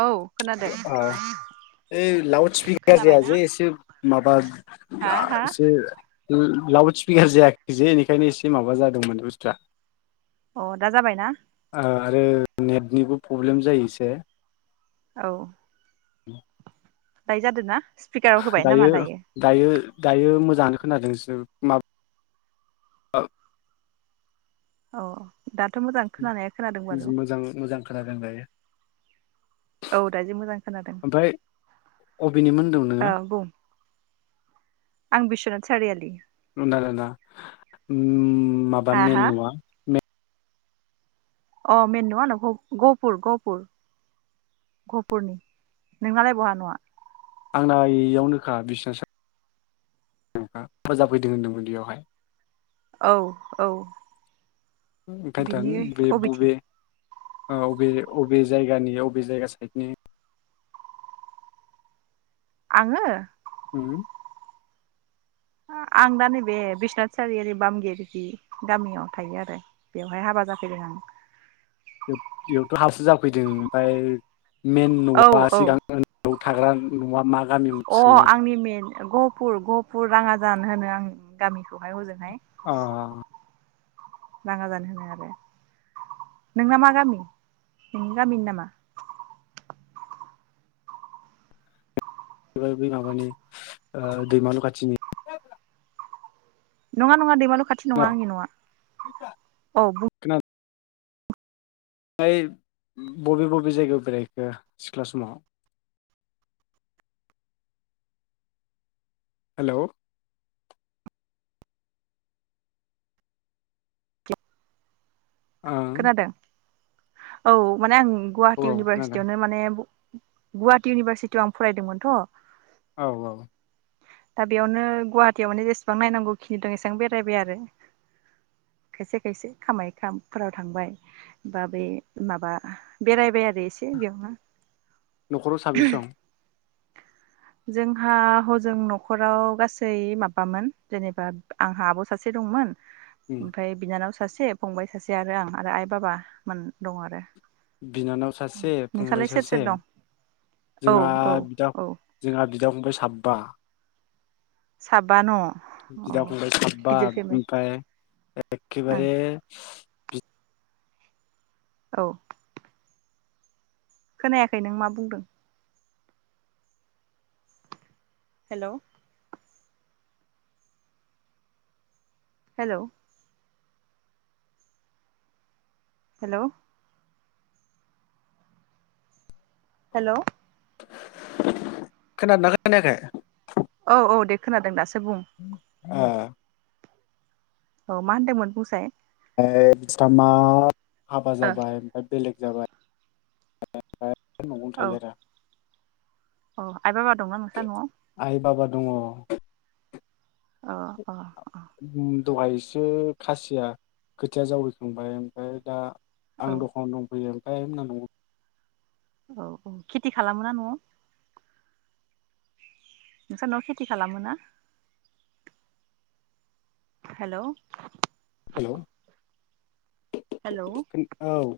औ खोनादों ओ ओइ लाउड स्पिकार जाया खोनाबायना? जे एसे माबा हा हा एसे लाउड स्पिकार जायाखै जे बेनिखायनो एसे माबा जादोंमोन बुस्थुआ अ दा जाबायना आरो नेटनिबो पब्लेम जायो एसे औ [inaudible] दायो जादो ना दायो-दायो दायो मोजाङानो खोनादों सोर मा औ औ दाथ' मोजां खोनानाया खोनादों बारू मोजां मोजां खोनादों दायो औ दा जि मोजां खोनादों ओमफ्राय अबेनिमोन औ होनदों बुं आं बिस्वनाथ सारियालि दानाना ओम माबा हा हा मेन न'आ अ मेन नङा गह गहपुर-गहपुर -गहपुरनि नोंलाय बहा न'वा आंना इयावनोखा बिस्वनाथ [unintelligible] फोजाफैदों होनदोंमोन बेयावहाय औ-औ ओंखायथ' बेे बबे औ वबे-वबे जायगानि वबे जायगा साइदनि आङो उम आं दा नैबे बिसनाथ सारि बामगिर जि गामियाव थायो आरो बेवहाय हाबा जाफैदों आं बेयावथ' हारसो जाफैदों ओमफ्राय मेन औ न'आ औ सिगां थाग्रा नङा मा गामिमोन अ सोंदों आंनि मेन गहपुर गहपुर राङाजान होनो आं गामि दहाय हजोंहाय अ राङा जान होनो आरो नोंना मा गामि नोंनि गामिनि नामा? बे बै माबानि ओ दैमालु खाथिनि नङा नङा दैमालु खाथि नङा खोनादों आंनि न' आं औ बुं हाय बबे बबे जायगायाव बेरायखो सिख्ला समाव हेलौ खोनादों। औ माने आं औ गुवाहाटी औ खोनादों इउनिभारसिटियावनो माने गुवाहाटी इउनिभारसिटियाव आं फरायदोंमोनथ' औ औ दा बेयावनो गुवाहाटीयावनो जेसेबां नायनांगौ खिनि दं एसेबां बेरायबाय आरो खायसे खायसे कामाख्या फोराव थांबाय बा बेै माबा बेरायबाय आरो एसे बेयावनो न'खराव साबसे दं? जोंहा हजों न'खराव गासै माबामोन जेनेबा आंहा आब' सासे दंमोन। उम ओमफ्राय बिनानाव सासे फंबाय सासे जे आरो आं आरो आइ बाबा मोन दं आरो बिनानाव सासे फंबाय नोंसालाय सोर सासे सोर दं औ जोंहा औ बिदा औ जोंहा बिदा बिदा फंबाय साब्बा साबा न' औ बिदा फंबाय साबा गिदिर फेमिलि बिनिफ्राय ओं एखेबारे बि औ खोनायाखै नों मा बुंदों हेलौ हेलौ हेलौ हेलौ [inaudible] खोनादों ना खोनायाखै? औ औ दे खोनादों दासो बुं अ औ मा होनदोंमोन बुंसाय? [unintelligible] हाबा ओ जाबाय ओमफ्राय बेलेग जाबाय [unintelligible] नवावनो थायो आरो अ आइ बा बा दंना नोंस्रा नआव आइ बाबा दङ उ अ अ दहाय एसे खासिया खोथिया जावैखांबाय ओमफ्राय दा आं औ दखानाव दंफैयो ओमफ्राय आयमोना नआव दङो औ औ खेथि खालामो ना नआव नोंसोरनाव खेथि खालामो ना हेल हेल हेल अ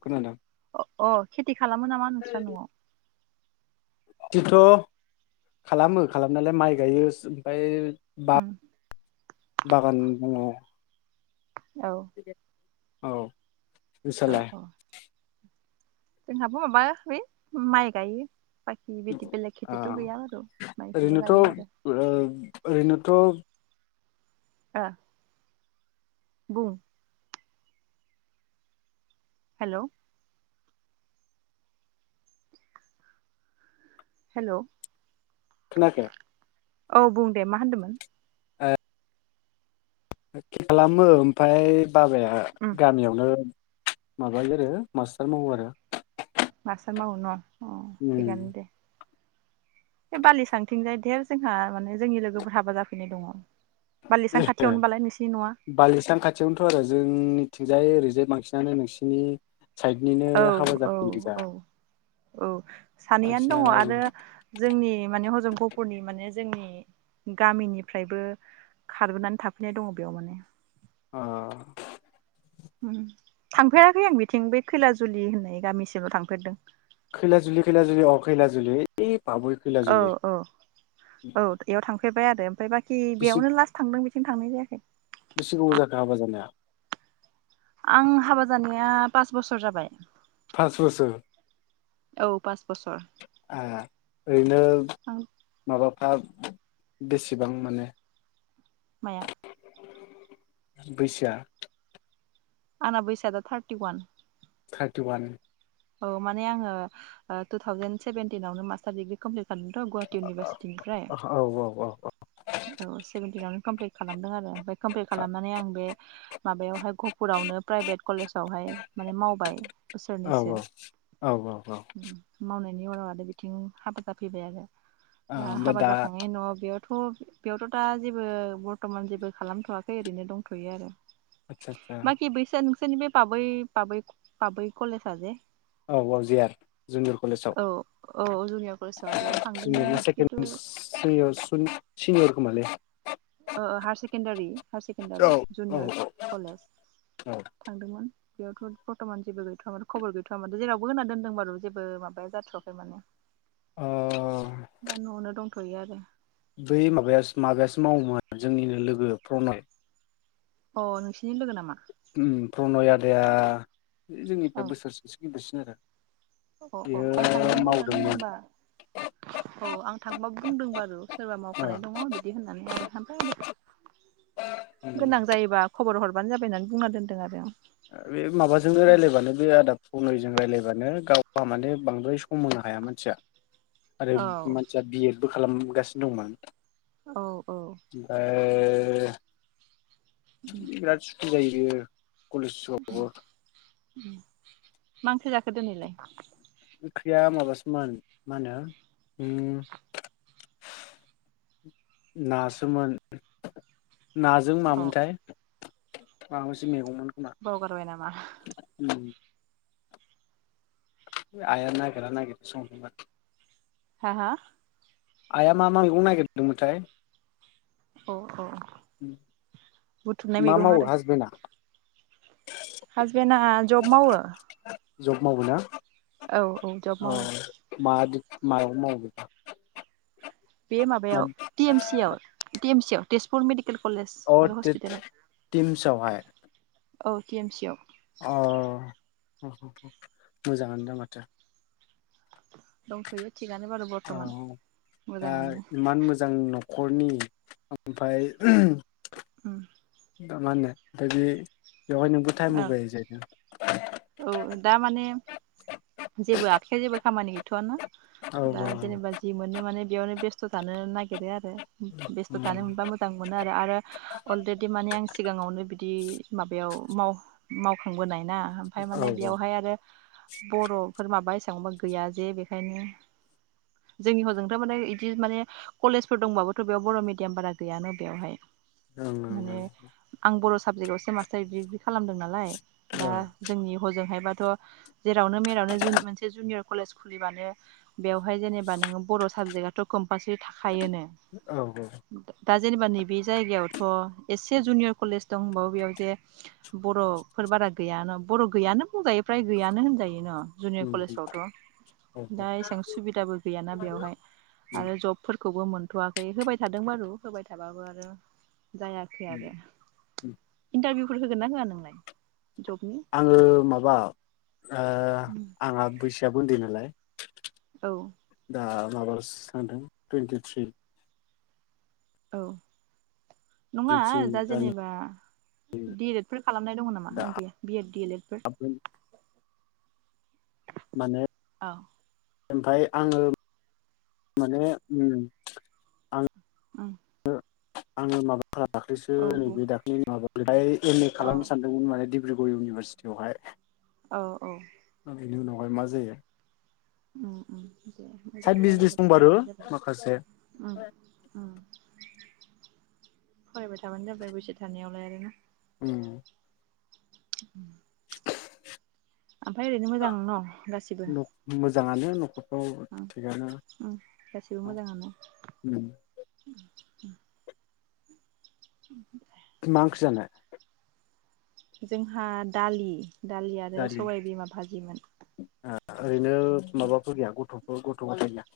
खोनादों खेथि खालामो नामा नोंस्रा नआव बिदिथ खालामो खालामनाालाय माइ गायो ओमफ्राय बागान दङ औ बि [unintelligible] औ औ नोंस्रालाय औ जोंहाबो माबा बे माइ गायो बाखि बिदि बेलेग खेथिथ' गैया आरो माइखौल' ओरैनोथ गायो आरो ओरैनोथ बुं हेल हेल खोनायाखै औ बुं दे मा होनदोंमोन खेथि खालामो ओमफ्राप बाबाया उम गामियावनो माबायो आरो मास्टार मावो आरो मस म उनाव उ बे बालि सांथिं जाय धेर जोंहा माने जोंनि लोगोफोर हाबा जाफैनाय दङ बालिसां ए खाथियावनो बालाय नोंसिनि न'आ बालिसां खाथियावनोथ' आरो जोंनि थििंजायै रिजे्भ मांखिननानै नोंसिनि साइडनिनो औ हाबा औ जाफोन गोजा औ औ सानैयानो दङ बांसिनानो आरो जोंनि माने हजमगपुरनि माने जोंनि गामिनिफ्रायबो खारबोनानै थाफैनाय दङ बेयाव माने ओह थांफेराखै आं बिथिं बै खैला जुलि होननाय गामिसिमल' थांफेरदों खैला जुलि खैला जुलि अ खैला जुलि ए औ औ औ बेयाव थांफैबाय बाय आरो बाखि बि बेसे बेयावनो लास्ट थांदों बे सिम थांनाय जायाखै बेसे गोबाव जाखो हाबा जानाया आं हाबा जानाया पास बोसोर जाबाय फास बोसोर औ पास बोसोर ओ ओरैनो आं माबा हा बेसेबां मोनो माया? बैसोआ आना बैस दा थार्टि वान थार्टि वान औ माने आङो टु थावजेन सेभेेनटिनावनो मास्टार दिडग्रि कमप्लिट जादोंथ' गुवाहाटि इउनिभारसिटिनिफ्राय औ औ औ औ सेभेेनटिनावनो कमप्लिट खालामदों आरो ओमफ्राय कमप्लित खालामनानै आं बे माबायावहाय गपुरावनो प्राइभेट कलेजावहाय माने मावबाय बोसोरनैसो औ औ औ औ बेनि उनाव आरो बिथिं हाबा जाफैबाय आरो दा हाबा जाखांनायनि न'आव बेयाव थ' बेयावथ' दा जेबो बर्थ'मान जेबो खालामथ'वाखै ओरैनो दंथ'यो आरो आदसा आदसा बाखि बैसोन निबे पाबै पाबै पाबै कलेजाजे औ औ जे आर जुनुर कलेजाव औ औ जुनियर कलेजाव बेयाव थांदोंमोन ज से खिन्थु [unintelligible] सिनियर खोमालै ओ हायार सेकेण्डारि हायार औ सेकेण्डारि औ जुनियर कलेज औ थांदोंमोन बेयावथ' बर्थमान जेबो गैथ'व म खबर गैथ'वा माथे जेरावबो होना दोन्दोंबारु जेबो माबाया जाथ'वाखै माने। ओ दा न' आवनो दं। गैया आरो बै माबाया माबायासो मावोमोन जोंनिनो लोगो प्रनय अ नोंसिनि लोगो नामा उम प्रनय आदाया जोंनिफ्राय ओं बोरसेसो गिदिरसिन सोरो अ' अ' आं थांदोंमोन होमबा औ आं थांबा बुंदों बारु सोरबा ओ मावखानाय दङ बिदि होननानै आरो [unintelligible] उम गोनां जायोबा खबर हर बानो जाबाय होननानै बुंना दोनदों आरो आं। ओ बे माबाजोंनो रायलायबानो बे आदा प्रनय जों रायज्लायबानो गावहा माने बांद्राय सम होनो हाया मानसिया आरो आं मानसिया बि एद बो खालाम गासिनो दंमोन। औ औ ओ उम बिमाया सुखु जायो। बियो कलेज आवबो [unintelligible] मा ओंख्रि जाखो दिनैलाय? ओंख्रिया माबासोमोन मा होनो उम नासोमोन। नाजों अ मामोनथाय माबा मोनसे मेग बावगारबाय नामा? आइया नागिरा नागिरि संदोंमोन। हा हा आइया मा मा मैगं नागिरदोंमोनथाय औ औ मा मावो हासबेन्डआ? हासबेन्डआ जब मावो। जब मावोना? औ औ जब मावो अ' मादि मायाव मावो? बे माबायाव टि एम सियाव टि एम सियाव। तेजपुर मेडिक अ' [unintelligible] थिमसावहाय। औ टि एम सि आव। अ' ह ह ह मोजाङानो दा माथो। दंथ'यो थिगानो बारु औ बरथ'मान मोजाङानो। खरनि ओमफाय उम दा माहोननो [unintelligible] ओ औ दा माने जेबो आखाया जेबो खामानि गैथ'आ ना औ दा जेनेबा जि मोननो माने बेयावनो बेस्थ' थानो नागिरो आरो बेस्थ' थानो मोनबा मोजां मोनो आरो आरो अलरेडि माने सिगाङावनो बिदि माबायाव माव मावखांबोनाय ना ओमफाय औ माने बियावहाय माने आरो बर'फोर माबा हिसा एसांबो गैया जे बेखायनो जोंनि हजोंथ' माने बिदि माने कलेजफोर दंबाबोथ' बेयाव बर' मिडियाम बारा गैयानो बेवहाय औ ओं माने ओं आं बर' साबजेकआवसो मासटारदिग्रि खालामदों नालाय ओं औ दा जोंनि हजोंहाय बाद थ जेरावनो मेरावनो मोनसे जुनियर कलेज खुलिबानो बेवहाय जेनेबा नोङो बर' साबजेक्टआथ' कम्पालसारि थाखा खायोनो औ दा जेनेबा नैबे जायगायाव थ' एसे जुनियर कलेज दंबावो बेयाव जे बर'फोर बारा गैया बर' गैयानो बुंजायो फ्राय गैयानो होनजायो न' जुनियर औ कलेजफ्रावथ' दा एसां सुबिदाबो गैयाना बेवहाय औ आरो जबफोरखौ खौबो मोनथ'वाखै होबाय थादों बारु होबाय थाबाबो आरो जायाखै औ आरो इन्टारभिउ होगोन ना होआ नोंलाय आङो माबा ओ ओ आंहा बैसोआबो उन्दै नालाय औ ओ माबारलसो थांदों टुइन्टिथ्रि औ नङा टुइन्टिथ्रि दा जेनेबा दि ए लेड फोर खालामनाय दङ नामा दा नों गैया बि एड दि ए लेड फोर माने औ ओमफाय आङो माने उम आं उम आङो माबा [unintelligible] दाख्लैसो औ बुं नैबे दाख्लैनि माबा फ्राय एम ए औ खालामनो सानदोंमोन माने दिफ [unintelligible] इउनिभारसिटियाव हाय औ औ बेनि उनाव हाय मा जायो। उम उम दे साइद मोजाङानो जागोन बिजनेस दे दंबारो फरायबानो जाबाय माखासे उम उम फरायबाय थाबानो जाबाय बैसो थानायावलाय आरो उम उम [inaudible] आमफाय ओरैनो मोजां न' गासिबो? मोजाङानो न'खद ओं उम गासिबो मोजाङानो उम उम उम [unintelligible] मा ओंख्रि जानाय जोंहा दालि दालि आरो सबायबिमा फाजिमोन ओरैनो माबाफोर गैया गथ' ग गथ गथाय गैला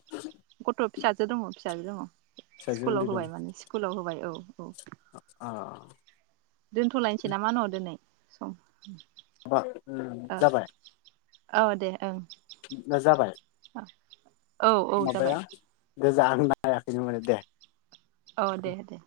गथ' फिसाजो दङ फिसाजो दङ फिसाजो उन्दै स्कुलाव दं होबाय माने स्कुलाव होबाय औ औ अ दोनथ'लायनसै नामा न' दिनै सम मा उ ओ जाबाय औ दे ओं ना जाबाय औ औ जाबाय माबाया गोजा आं नायाखैनोमोन दे औ दे दे